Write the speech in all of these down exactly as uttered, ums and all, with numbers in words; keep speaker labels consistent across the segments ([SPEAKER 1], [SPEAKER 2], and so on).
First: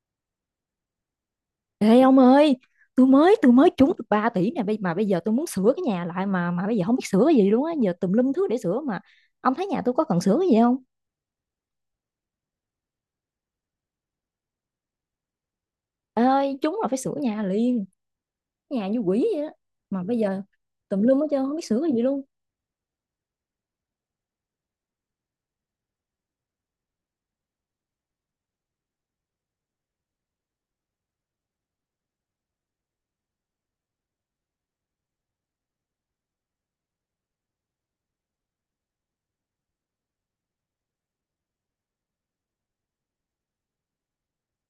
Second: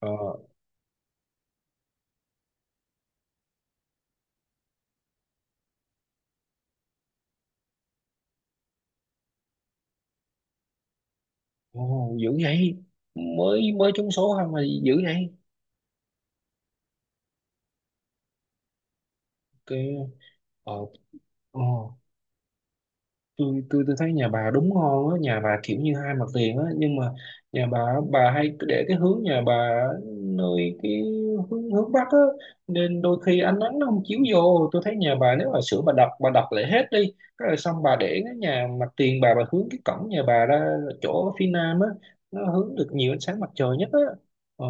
[SPEAKER 1] ờ
[SPEAKER 2] Ê ông ơi, tôi mới tôi mới trúng được ba tỷ nè, bây- mà bây giờ tôi muốn sửa cái nhà lại mà mà bây giờ không biết sửa cái gì luôn á, giờ tùm lum thứ để sửa mà. Ông thấy nhà tôi có cần sửa cái gì không?
[SPEAKER 1] Ồ, dữ vậy. Mới mới trúng số không mà dữ vậy.
[SPEAKER 2] Ê ơi, trúng là phải sửa nhà liền, nhà như quỷ vậy đó.
[SPEAKER 1] Cái,
[SPEAKER 2] Mà bây giờ
[SPEAKER 1] ờ
[SPEAKER 2] tùm lum hết trơn không biết sửa cái
[SPEAKER 1] ồ,
[SPEAKER 2] gì luôn.
[SPEAKER 1] tôi tôi tôi thấy nhà bà đúng ngon á, nhà bà kiểu như hai mặt tiền á, nhưng mà nhà bà bà hay cứ để cái hướng nhà bà, nơi cái hướng hướng bắc á, nên đôi khi ánh nắng nó không chiếu vô. Tôi thấy nhà bà nếu mà sửa, bà đập bà đập lại hết đi cái là xong, bà để cái nhà mặt tiền, bà bà hướng cái cổng nhà bà ra chỗ phía nam á, nó hướng được nhiều ánh sáng mặt trời nhất á. ờ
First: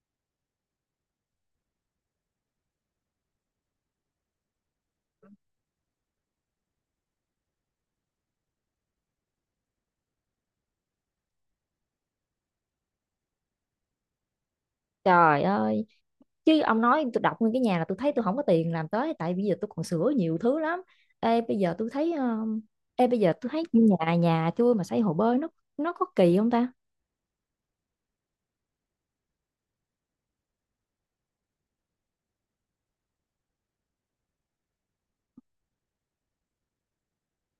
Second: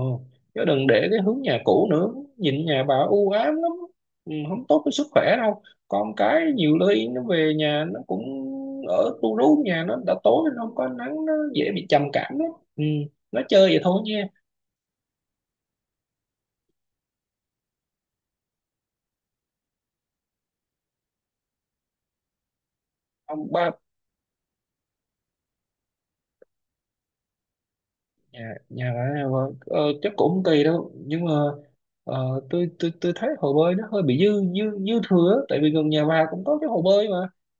[SPEAKER 1] Chứ đừng để cái hướng nhà cũ nữa, nhìn nhà bà u ám lắm. Ừ, không tốt với sức khỏe đâu. Còn cái nhiều lưới nó về nhà nó cũng ở tu rú nhà, nó đã tối nó không có nắng, nó dễ bị trầm cảm đó. Ừ. Nó chơi vậy thôi nha.
[SPEAKER 2] Trời ơi, chứ ông nói tôi đọc nguyên cái nhà là tôi thấy tôi không có tiền làm tới tại bây giờ tôi còn sửa nhiều thứ lắm. Ê bây giờ tôi thấy um, Ê bây giờ tôi
[SPEAKER 1] Ông
[SPEAKER 2] thấy
[SPEAKER 1] ba,
[SPEAKER 2] nhà nhà tôi mà xây hồ bơi nó nó có kỳ không ta?
[SPEAKER 1] nhà nhà ở. Vâng. ờ, Chắc cũng không kỳ đâu, nhưng mà ờ, tôi tôi tôi thấy hồ bơi nó hơi bị dư dư dư thừa á. Tại vì gần nhà bà cũng có cái hồ bơi mà.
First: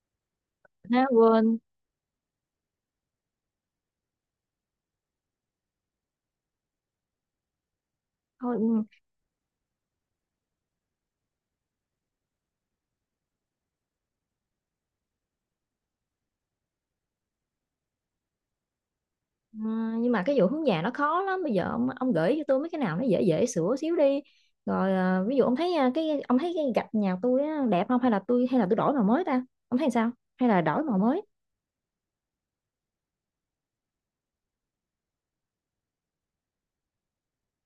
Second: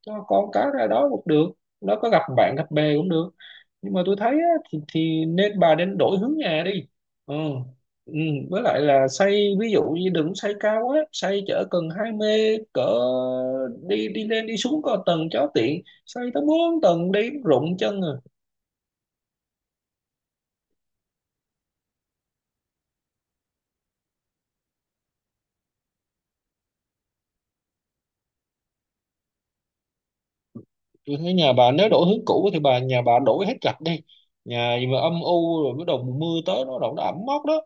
[SPEAKER 1] Cho con cá ra
[SPEAKER 2] Ha
[SPEAKER 1] đó cũng được,
[SPEAKER 2] quên.
[SPEAKER 1] nó có gặp bạn gặp bè cũng được, nhưng mà tôi thấy á, thì thì nên bà nên đổi hướng nhà đi. Ừ. Ừ.
[SPEAKER 2] Thôi
[SPEAKER 1] Với lại
[SPEAKER 2] ừ.
[SPEAKER 1] là xây ví dụ như đừng xây cao quá, xây chở cần hai mươi cỡ đi, đi lên đi xuống có tầng cho tiện, xây tới bốn tầng đi rụng chân à.
[SPEAKER 2] Ờ, nhưng mà cái vụ hướng nhà nó khó lắm, bây giờ ông ông gửi cho tôi mấy cái nào nó dễ dễ sửa xíu đi rồi. ờ, Ví dụ ông thấy, ờ, cái ông thấy cái gạch nhà tôi á, đẹp không, hay là tôi hay là tôi đổi màu mới ta, ông thấy sao? Hay là đổi màu
[SPEAKER 1] Tôi
[SPEAKER 2] mới,
[SPEAKER 1] thấy nhà bà nếu đổi hướng cũ thì bà, nhà bà đổi hết gạch đi. Nhà gì mà âm u, rồi bắt đầu mùa mưa tới nó đổ, nó ẩm mốc đó.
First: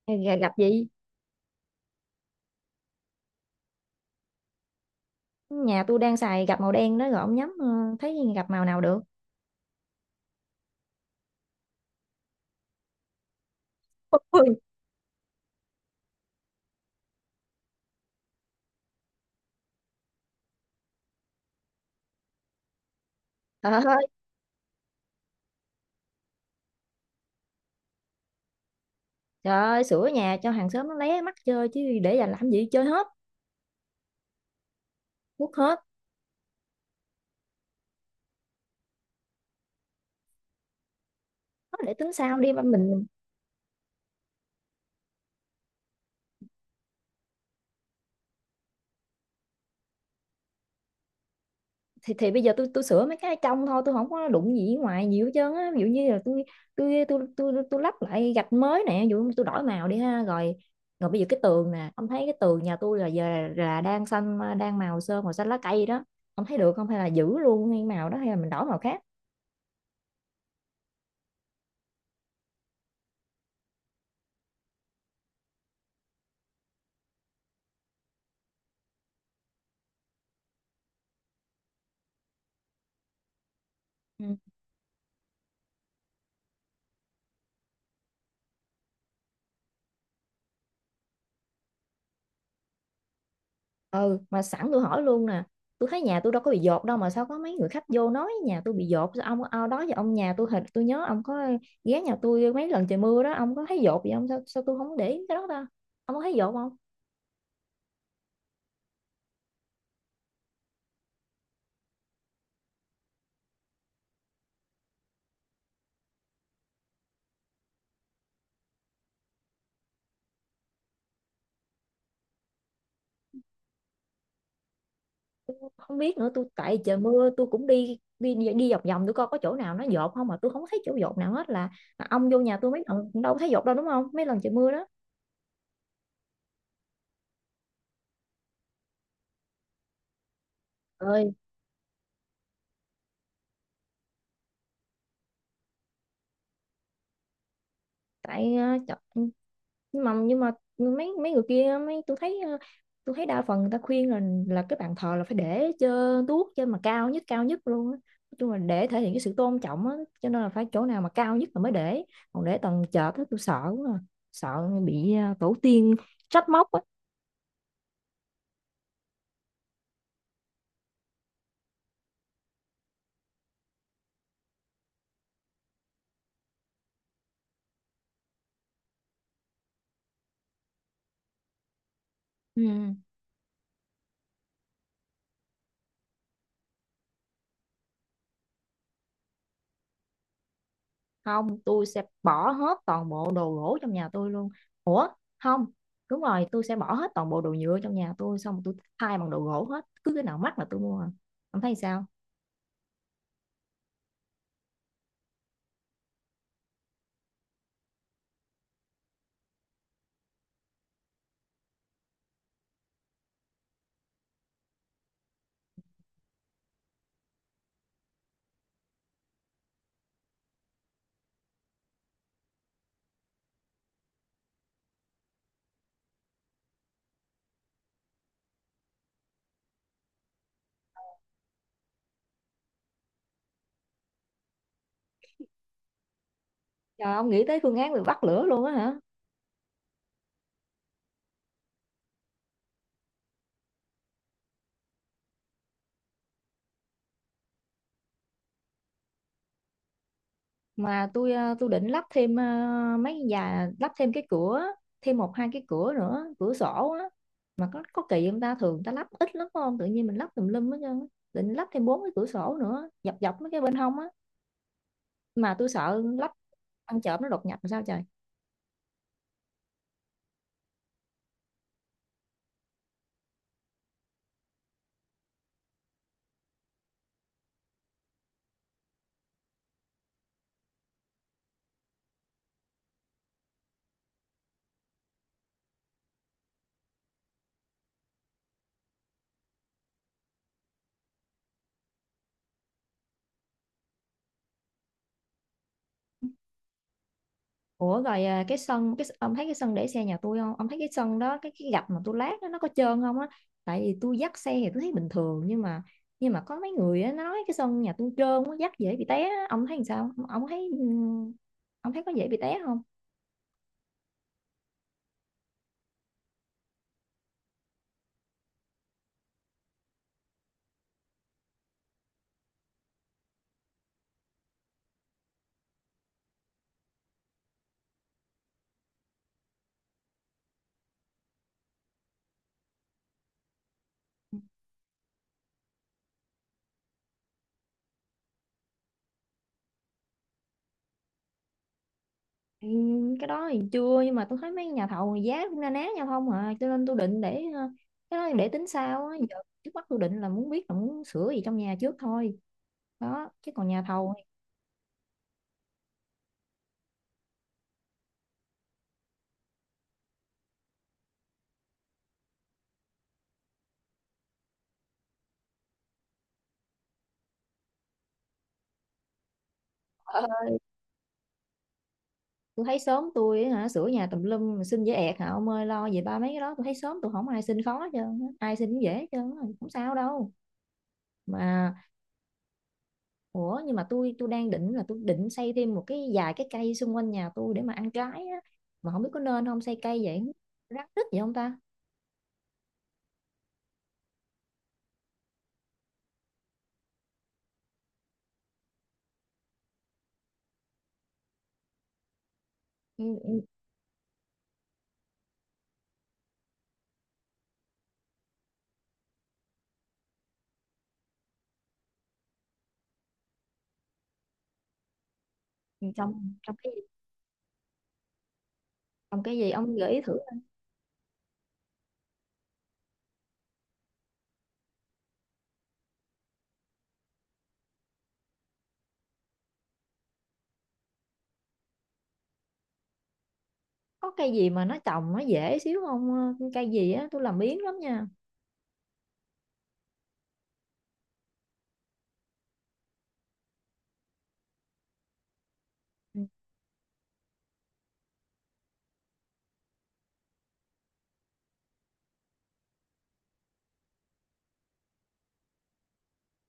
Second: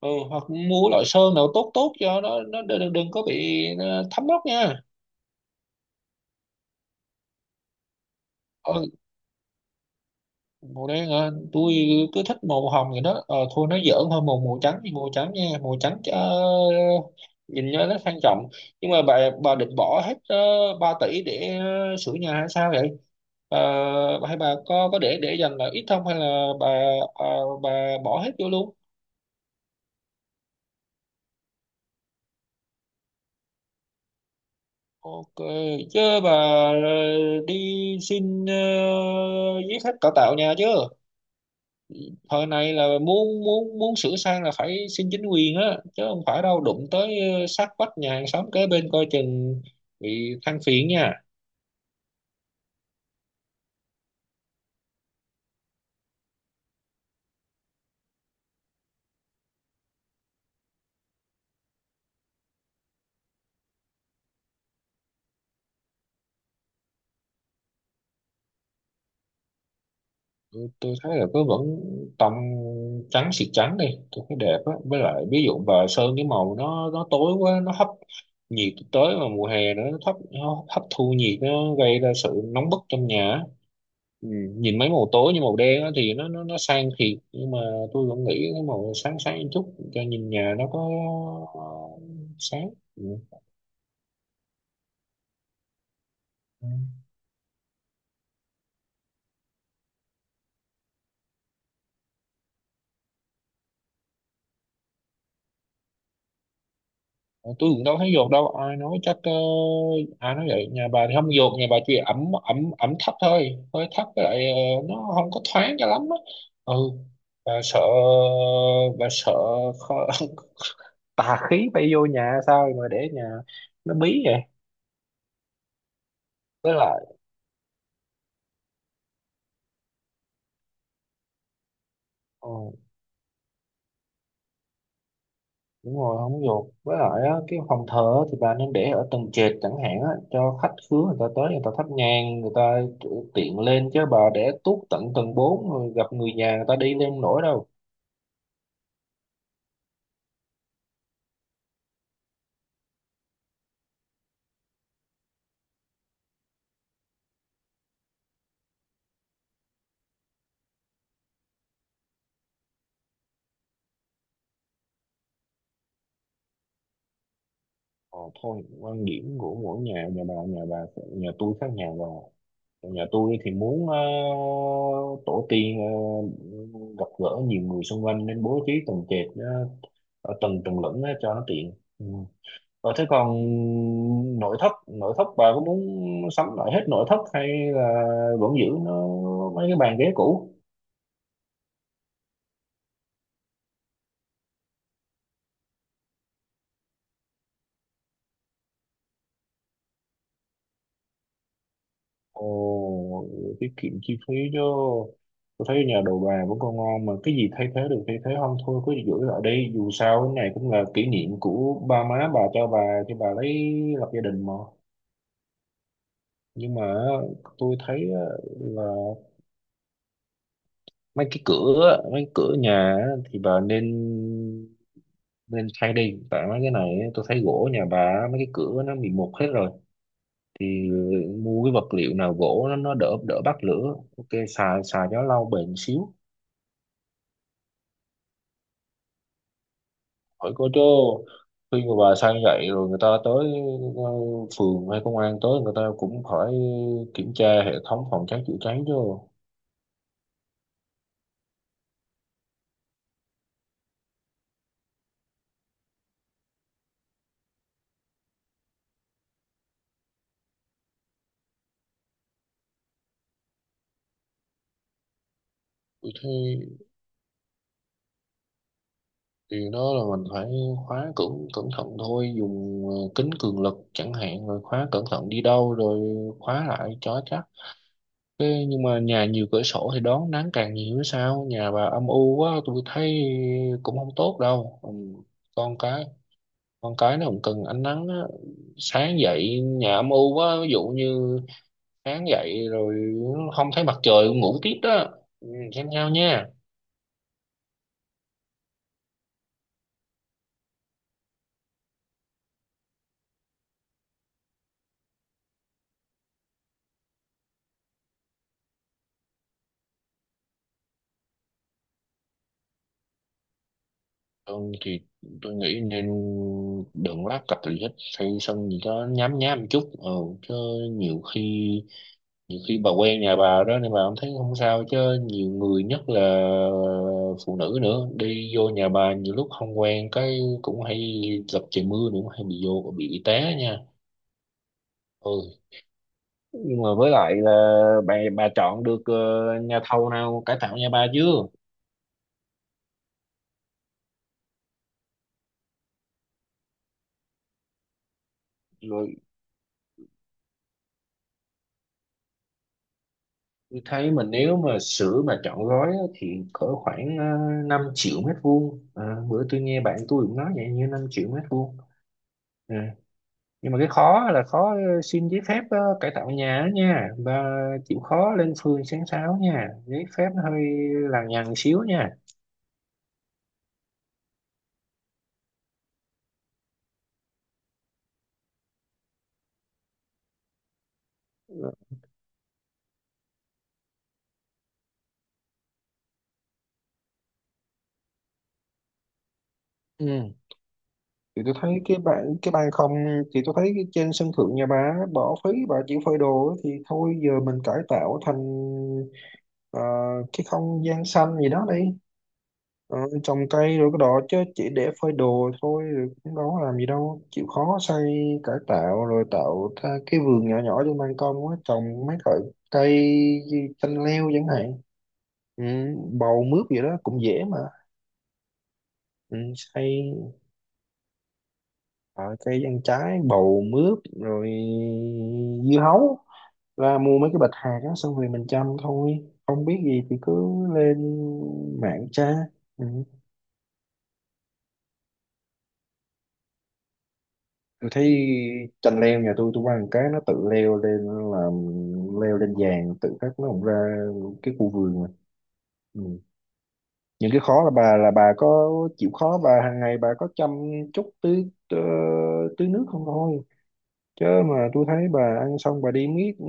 [SPEAKER 1] Ừ,
[SPEAKER 2] hay là
[SPEAKER 1] hoặc
[SPEAKER 2] gạch gì?
[SPEAKER 1] mua loại sơn nào tốt tốt cho nó nó đừng, đừng có bị ờ, thấm mốc nha.
[SPEAKER 2] Nhà tôi đang xài gạch màu đen đó, rồi ông nhắm ờ, thấy gạch màu nào
[SPEAKER 1] Ừ,
[SPEAKER 2] được?
[SPEAKER 1] màu đen à, tôi cứ thích màu hồng vậy đó. ờ, Thôi nó giỡn thôi, màu
[SPEAKER 2] Ôi,
[SPEAKER 1] màu trắng thì màu trắng nha, màu trắng, ờ, nhìn cho nó sang trọng. Nhưng mà bà bà định bỏ hết uh, ba tỷ để ờ, sửa nhà hay sao vậy bà?
[SPEAKER 2] trời ơi,
[SPEAKER 1] Bà hay bà có có để để dành là ít không, hay là bà, à, bà bỏ hết vô luôn?
[SPEAKER 2] trời ơi, sửa nhà cho hàng xóm nó lé mắt chơi chứ để dành làm gì, chơi hết,
[SPEAKER 1] Ok.
[SPEAKER 2] quất hết.
[SPEAKER 1] Chứ bà ờ, đi xin ờ, giấy phép cải tạo nhà chứ.
[SPEAKER 2] Nói để tính sau
[SPEAKER 1] Thời
[SPEAKER 2] đi mà
[SPEAKER 1] này là
[SPEAKER 2] mình.
[SPEAKER 1] muốn muốn muốn sửa sang là phải xin chính quyền á, chứ không phải đâu, đụng tới ờ, sát vách nhà hàng xóm kế bên coi chừng bị than phiền nha.
[SPEAKER 2] Thì thì bây giờ tôi tôi sửa mấy cái trong thôi, tôi không có đụng gì ngoài nhiều hết trơn á. Ví dụ như là tôi tôi tôi tôi tôi tôi lắp lại gạch mới nè, ví dụ tôi đổi màu đi ha. Rồi rồi bây giờ cái tường nè, ông thấy cái tường nhà tôi là giờ là đang xanh, đang màu sơn màu xanh lá cây đó, ông thấy được không, hay là giữ luôn cái màu đó, hay là mình đổi màu khác?
[SPEAKER 1] Tôi, tôi thấy là cứ vẫn tông trắng xịt, trắng đi. Tôi thấy đẹp á, với lại ví dụ bà sơn cái màu nó nó tối quá, nó hấp nhiệt tới, mà mùa hè nữa, nó thấp, nó hấp thu nhiệt nó gây ra sự nóng bức trong nhà á.
[SPEAKER 2] Ừ,
[SPEAKER 1] Ừ. Nhìn mấy màu tối như màu đen á thì nó nó nó sang thiệt, nhưng mà tôi vẫn nghĩ cái màu sáng sáng chút cho nhìn nhà nó có ờ, sáng.
[SPEAKER 2] ừ, mà sẵn tôi hỏi luôn nè. Tôi thấy nhà tôi đâu có bị
[SPEAKER 1] Ừ.
[SPEAKER 2] dột đâu, mà sao có mấy người khách vô nói nhà tôi bị dột, sao ông ao đó giờ ông nhà tôi hình tôi nhớ ông có ghé nhà tôi mấy lần trời mưa đó, ông có thấy dột gì không? Sao sao tôi không để ý cái đó ta, ông có thấy dột không?
[SPEAKER 1] Ờ, tôi cũng đâu thấy dột đâu, ai nói chắc ờ, ai nói vậy. Nhà bà thì không dột, nhà bà chỉ ẩm ẩm ẩm thấp thôi, hơi thấp, với lại ờ, nó không có thoáng cho lắm á. Ừ. bà sợ bà sợ khó, tà khí bay vô nhà sao mà để nhà nó bí vậy.
[SPEAKER 2] Tôi không biết nữa, tôi
[SPEAKER 1] Với
[SPEAKER 2] tại trời
[SPEAKER 1] lại
[SPEAKER 2] mưa tôi cũng đi đi đi vòng vòng tôi coi có chỗ nào nó dột không mà tôi không thấy chỗ dột nào hết, là, là ông vô nhà tôi
[SPEAKER 1] ừ,
[SPEAKER 2] mấy lần cũng đâu có thấy dột đâu, đúng không, mấy lần trời mưa đó.
[SPEAKER 1] đúng rồi, không dột. Với lại á, cái phòng thờ á thì bà nên để ở tầng trệt chẳng hạn á, cho khách khứa người ta
[SPEAKER 2] Ơi,
[SPEAKER 1] tới người ta thắp nhang, người ta tiện lên, chứ bà để tuốt tận tầng bốn rồi gặp người nhà người ta đi lên nổi đâu.
[SPEAKER 2] tại ờ, trời, nhưng mà nhưng mà mấy mấy người kia, mấy tôi thấy, ờ, tôi thấy đa phần người ta khuyên là là cái bàn thờ là phải để cho tuốt trên, mà cao nhất, cao nhất luôn á, nói chung là để thể hiện cái sự tôn trọng á, cho nên là phải chỗ nào mà cao nhất là mới để. Còn để tầng chợt á tôi sợ quá à, sợ bị ờ, tổ tiên trách móc á.
[SPEAKER 1] Ờ, Thôi, quan điểm của mỗi nhà nhà bà, nhà bà, nhà tôi khác nhà bà. Nhà tôi thì muốn ờ, tổ tiên ờ, gặp gỡ nhiều người xung quanh nên bố trí tầng trệt, ờ, ở tầng tầng lửng á, cho nó tiện. Ừ. Ờ,
[SPEAKER 2] Ừ.
[SPEAKER 1] thế còn nội thất nội thất bà có muốn sắm lại hết nội thất hay là vẫn giữ nó, mấy cái bàn ghế cũ?
[SPEAKER 2] Không, tôi sẽ bỏ hết toàn bộ đồ gỗ trong nhà tôi luôn. Ủa, không. Đúng rồi, tôi sẽ bỏ hết toàn bộ đồ nhựa trong nhà tôi, xong tôi thay bằng đồ gỗ hết, cứ cái nào mắc là tôi mua à. Ông thấy sao?
[SPEAKER 1] Ồ, tiết kiệm chi phí chứ. Tôi thấy nhà đồ bà vẫn còn ngon mà, cái gì thay thế được thay thế, không thôi cứ giữ lại đi. Dù sao cái này cũng là kỷ niệm của ba má bà, cho bà cho bà lấy lập gia đình mà. Nhưng mà tôi thấy á, là mấy cái cửa á, mấy cửa nhà á, thì bà nên nên thay đi, tại mấy cái này á, tôi thấy gỗ nhà bà á, mấy cái cửa nó bị mục hết rồi, thì mua cái vật liệu nào gỗ nó, nó đỡ đỡ bắt lửa, ok, xài xài cho nó lâu bền xíu.
[SPEAKER 2] Trời, ông nghĩ tới phương án bị bắt lửa luôn á hả?
[SPEAKER 1] Hỏi có chứ, khi mà bà sang vậy rồi người ta tới, ờ, phường hay công an tới người ta cũng phải kiểm tra hệ thống phòng cháy chữa cháy chứ.
[SPEAKER 2] Mà tôi ờ, tôi định lắp thêm ờ, mấy nhà lắp thêm cái cửa, thêm một hai cái cửa nữa, cửa sổ á. Mà có có kỳ không ta? Thường người ta lắp ít lắm phải không? Tự nhiên mình lắp tùm lum hết trơn á. Định lắp thêm bốn cái cửa sổ nữa, dọc dọc mấy cái bên hông á. Mà tôi sợ
[SPEAKER 1] Vì thế
[SPEAKER 2] lắp ăn trộm nó đột nhập làm sao trời.
[SPEAKER 1] điều đó là mình phải khóa cẩn cẩn thận thôi, dùng ờ, kính cường lực chẳng hạn, rồi khóa cẩn thận đi đâu rồi khóa lại cho chắc. Thế nhưng mà nhà nhiều cửa sổ thì đón nắng càng nhiều chứ sao, nhà bà âm u quá tôi thấy cũng không tốt đâu. Ừ, con cái con cái nó cũng cần ánh nắng á. Sáng dậy nhà âm u quá, ví dụ như sáng dậy rồi không thấy mặt trời ngủ tiếp đó. Ừ, xem nhau nha.
[SPEAKER 2] Ủa rồi à, cái sân, cái ông thấy cái sân để xe nhà tôi không? Ông thấy cái sân đó, cái cái gạch mà tôi lát đó, nó có trơn không á? Tại vì tôi dắt xe thì tôi thấy bình thường, nhưng mà nhưng mà có mấy người á, nói cái sân nhà tôi trơn quá, dắt dễ bị té á. Ông thấy làm sao? Ông, thấy ừ, ông thấy có dễ bị té không?
[SPEAKER 1] Thường thì tôi nghĩ nên đừng lát cặp gì hết, xây sân gì đó nhám nhám một chút, ừ, chứ nhiều khi nhiều khi bà quen nhà bà đó nên bà không thấy không sao, chứ nhiều người nhất là phụ nữ nữa đi vô nhà bà nhiều lúc không quen, cái cũng hay gặp trời mưa nữa hay bị vô bị té nha. Ừ. Nhưng mà với lại là bà bà chọn được ờ, nhà thầu nào cải tạo nhà bà chưa?
[SPEAKER 2] Ừ, cái đó thì chưa, nhưng mà tôi thấy mấy nhà thầu thì giá cũng na ná nhau không à, cho nên tôi định để ờ, cái đó để tính sau
[SPEAKER 1] Rồi
[SPEAKER 2] á, giờ trước mắt tôi định là muốn biết là muốn sửa gì trong nhà trước thôi đó, chứ còn
[SPEAKER 1] tôi
[SPEAKER 2] nhà
[SPEAKER 1] thấy
[SPEAKER 2] thầu thì
[SPEAKER 1] mình nếu mà sửa mà chọn gói á, thì cỡ khoảng uh, năm triệu mét vuông. Ờ, Bữa tôi nghe bạn tôi cũng nói vậy, như năm triệu mét vuông. Ờ, nhưng mà cái khó là khó ờ, xin giấy phép ờ, cải tạo nhà á nha, và chịu khó lên phường sáng sáo nha, giấy
[SPEAKER 2] ờ,
[SPEAKER 1] phép nó hơi lằng nhằng xíu nha.
[SPEAKER 2] tôi thấy sớm tôi hả, sửa nhà tùm lum mà xin dễ ẹt hả ông ơi, lo về ba mấy cái đó, tôi thấy sớm tôi không ai xin khó hết trơn á, ai xin cũng dễ hết trơn á, không sao đâu mà. Ủa, nhưng mà tôi tôi đang định là tôi định xây thêm một cái vài cái cây xung quanh nhà tôi để mà ăn trái á, mà không biết có nên không, xây cây vậy
[SPEAKER 1] Ừ,
[SPEAKER 2] rắc rít vậy không
[SPEAKER 1] thì tôi
[SPEAKER 2] ta?
[SPEAKER 1] thấy cái bạn, cái ban không, thì tôi thấy cái trên sân thượng nhà bà á, bỏ phí, bà chỉ phơi đồ á, thì thôi giờ mình cải tạo thành ờ, cái không gian xanh gì đó đi. Ờ,
[SPEAKER 2] Ừ,
[SPEAKER 1] Trồng
[SPEAKER 2] ừ,
[SPEAKER 1] cây rồi cái đó, chứ chỉ để phơi đồ thôi rồi cũng đâu có làm gì đâu, chịu khó xây cải tạo rồi tạo ra cái vườn nhỏ nhỏ trên ban công á, trồng mấy loại cây, chanh leo chẳng hạn. Ừ,
[SPEAKER 2] ừ, trồng
[SPEAKER 1] bầu
[SPEAKER 2] trồng
[SPEAKER 1] mướp
[SPEAKER 2] cái
[SPEAKER 1] gì
[SPEAKER 2] trong,
[SPEAKER 1] đó cũng dễ mà.
[SPEAKER 2] cái
[SPEAKER 1] Ừ,
[SPEAKER 2] gì ông gợi ý thử
[SPEAKER 1] xây
[SPEAKER 2] coi.
[SPEAKER 1] Ờ, cây ăn trái, bầu mướp, rồi dưa hấu, ra mua mấy cái bịch hạt đó xong rồi mình chăm thôi, không biết gì thì cứ lên mạng tra. Ừ.
[SPEAKER 2] Có cây gì mà nó trồng nó dễ xíu không? Ờ, cây gì á, tôi làm biếng lắm
[SPEAKER 1] Tôi
[SPEAKER 2] nha.
[SPEAKER 1] thấy chanh leo nhà tôi tôi ăn cái nó tự leo lên, làm leo lên vàng tự khắc nó cũng ra cái khu vườn mà. Ừ.
[SPEAKER 2] Ừ.
[SPEAKER 1] Những cái khó là bà, là bà có chịu khó, bà hàng ngày bà có chăm chút, tưới tưới tưới nước không thôi, chứ mà tôi thấy bà ăn xong bà đi miết, ừ,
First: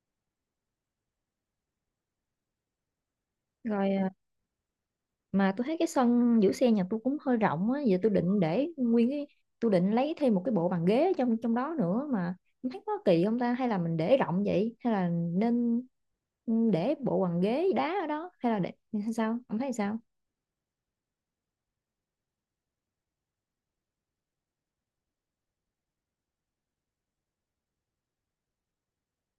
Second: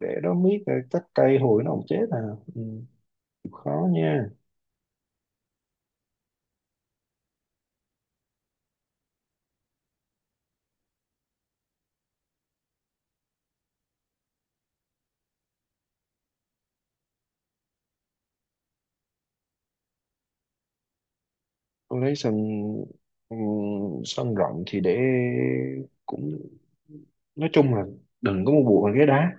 [SPEAKER 1] để đó miết rồi cắt cây hồi nó không chết à. Ừ. Khó
[SPEAKER 2] Rồi à,
[SPEAKER 1] nha.
[SPEAKER 2] mà tôi thấy cái sân giữ xe nhà tôi cũng hơi rộng á, giờ tôi định để nguyên cái, tôi định lấy thêm một cái bộ bàn ghế ở trong trong đó nữa mà không thấy có kỳ không ta, hay là mình để rộng vậy, hay là nên, ừ, để bộ bàn ghế đá ở đó, hay là để hay sao, ông thấy sao?
[SPEAKER 1] Tôi lấy sân, ừ, sân rộng thì để cũng, nói chung là đừng có mua bùa bằng ghế đá,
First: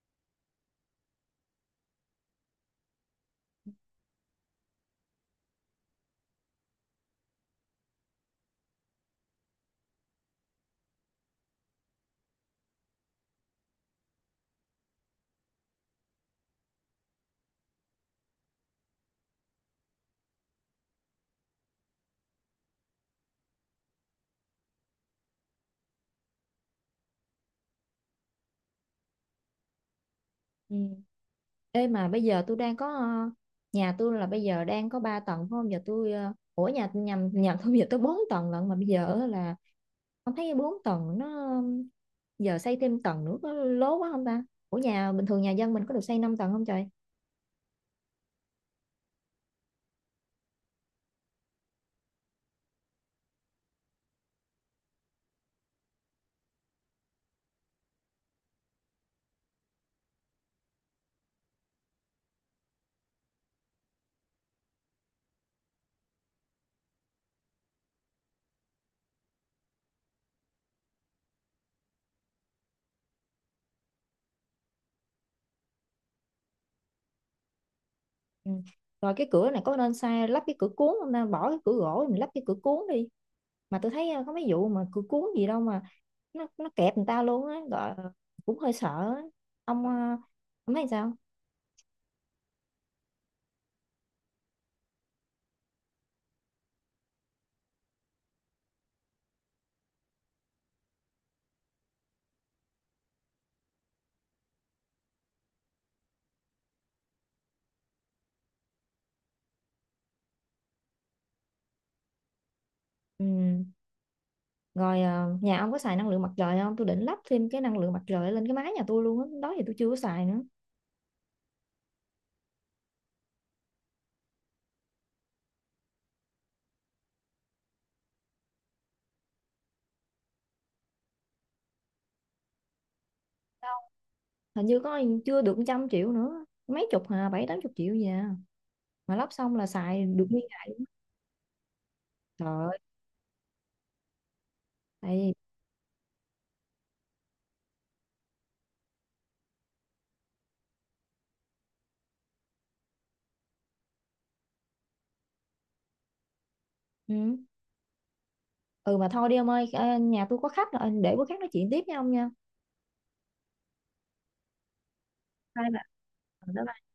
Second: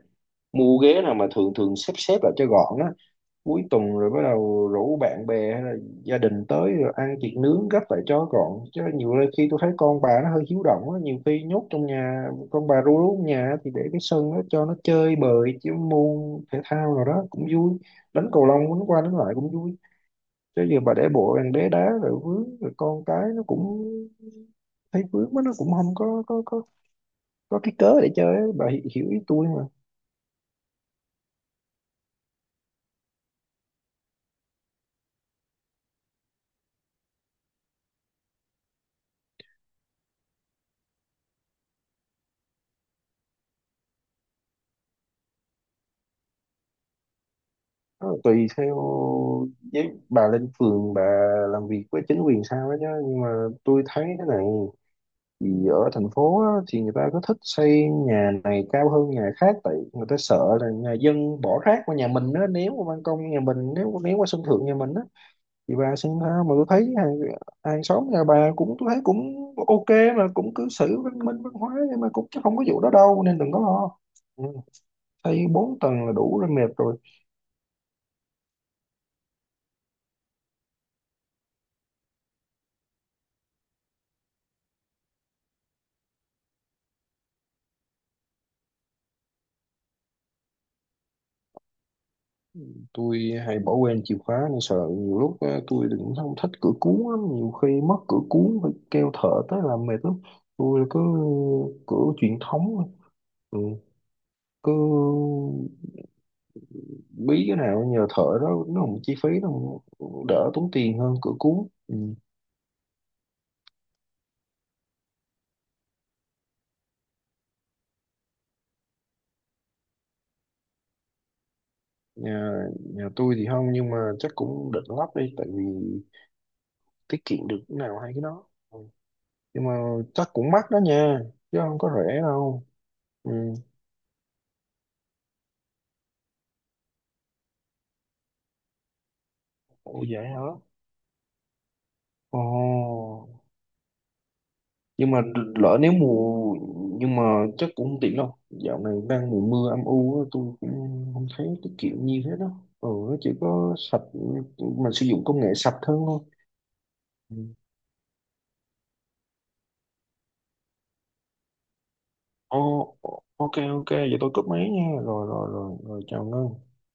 [SPEAKER 1] mua ghế nào mà thường thường xếp xếp lại cho gọn á, cuối tuần rồi bắt đầu rủ bạn bè hay là gia đình tới rồi ăn thịt nướng, gấp lại cho gọn, chứ nhiều nơi khi tôi thấy con bà nó hơi hiếu động á, nhiều khi nhốt trong nhà con bà ru rú trong nhà á, thì để cái sân đó cho nó chơi bời chứ, môn thể thao nào đó cũng vui, đánh cầu lông đánh qua đánh lại cũng vui. Chứ giờ bà để bộ bàn đế đá rồi vướng, rồi con cái nó cũng thấy vướng quá, nó cũng không có có có có cái cớ để chơi á. Bà hi- hiểu ý tôi.
[SPEAKER 2] Ừ. Ê mà bây giờ tôi đang có ờ, nhà tôi là bây giờ đang có ba tầng phải không? Giờ tôi ờ, ủa nhà nhầm, nhà tôi bây giờ tôi bốn tầng lận, mà bây giờ là không thấy bốn tầng nó giờ xây thêm tầng nữa có lố quá không ta? Ủa nhà bình thường nhà dân mình có được xây năm tầng không trời?
[SPEAKER 1] Ờ, Tùy theo, với bà lên phường bà làm việc với chính quyền sao đó chứ. Nhưng mà tôi thấy thế này, vì ở thành phố á, thì người ta có thích xây nhà này cao hơn nhà khác, tại người ta sợ là nhà dân bỏ rác qua nhà mình á, ném qua ban công nhà mình, nếu ném qua sân thượng nhà mình á, thì bà xem sao. Mà tôi thấy hàng, hàng xóm nhà bà cũng, tôi thấy cũng ok, mà cũng cư xử văn minh văn hóa, nhưng mà cũng, chứ không có vụ đó đâu nên đừng có lo. Ừ. Xây bốn tầng là đủ rồi, mệt rồi.
[SPEAKER 2] Ừ. Rồi cái cửa này có nên sai lắp cái cửa cuốn không ta? Bỏ cái cửa gỗ mình lắp cái cửa cuốn đi. Mà tôi thấy ờ, có mấy vụ mà cửa cuốn gì đâu mà nó nó kẹp người ta luôn á, gọi cũng hơi sợ á. Ông ờ, ông thấy sao?
[SPEAKER 1] Tôi hay bỏ quên chìa khóa nên sợ, nhiều lúc á, tôi thì cũng không thích cửa cuốn lắm, nhiều khi mất cửa cuốn phải kêu thợ tới làm mệt lắm. Tôi cứ cửa truyền thống thôi. Ừ. Cứ bí cái nào nhờ thợ đó, nó không chi phí nó cũng đỡ tốn tiền hơn cửa cuốn. Ừ.
[SPEAKER 2] Ừ. Rồi ờ, nhà ông có xài năng lượng mặt trời không, tôi định lắp thêm cái năng lượng mặt trời lên cái mái nhà tôi luôn á, đó thì tôi chưa có xài nữa.
[SPEAKER 1] nhà nhà tôi thì không, nhưng mà chắc cũng định lắp đi, tại vì tiết kiệm được cái nào hay cái đó. Ừ. Nhưng mà chắc cũng mắc đó nha, chứ không có rẻ đâu. Ừ.
[SPEAKER 2] Hình như có chưa được trăm triệu nữa, mấy chục hà, bảy tám chục triệu gì à, mà lắp xong là
[SPEAKER 1] Ủa
[SPEAKER 2] xài được
[SPEAKER 1] vậy hả?
[SPEAKER 2] nguyên ngày. Trời ơi,
[SPEAKER 1] Ồ,
[SPEAKER 2] tại
[SPEAKER 1] nhưng mà
[SPEAKER 2] vì,
[SPEAKER 1] lỡ nếu mùa, nhưng mà chắc cũng không tiện đâu, dạo này đang mùa mưa âm u á, tôi cũng không thấy cái kiểu như thế đó. Ừ, nó chỉ có sạch, mình sử dụng công nghệ sạch hơn thôi.
[SPEAKER 2] ừ.
[SPEAKER 1] Ừ.
[SPEAKER 2] Ừ mà thôi đi ông ơi, ờ, nhà tôi có khách rồi, để bữa khác nói chuyện tiếp với ông nha.
[SPEAKER 1] Ồ, ok ok vậy tôi cúp máy nha, rồi rồi
[SPEAKER 2] Bye.
[SPEAKER 1] rồi rồi chào Ngân.
[SPEAKER 2] Bye.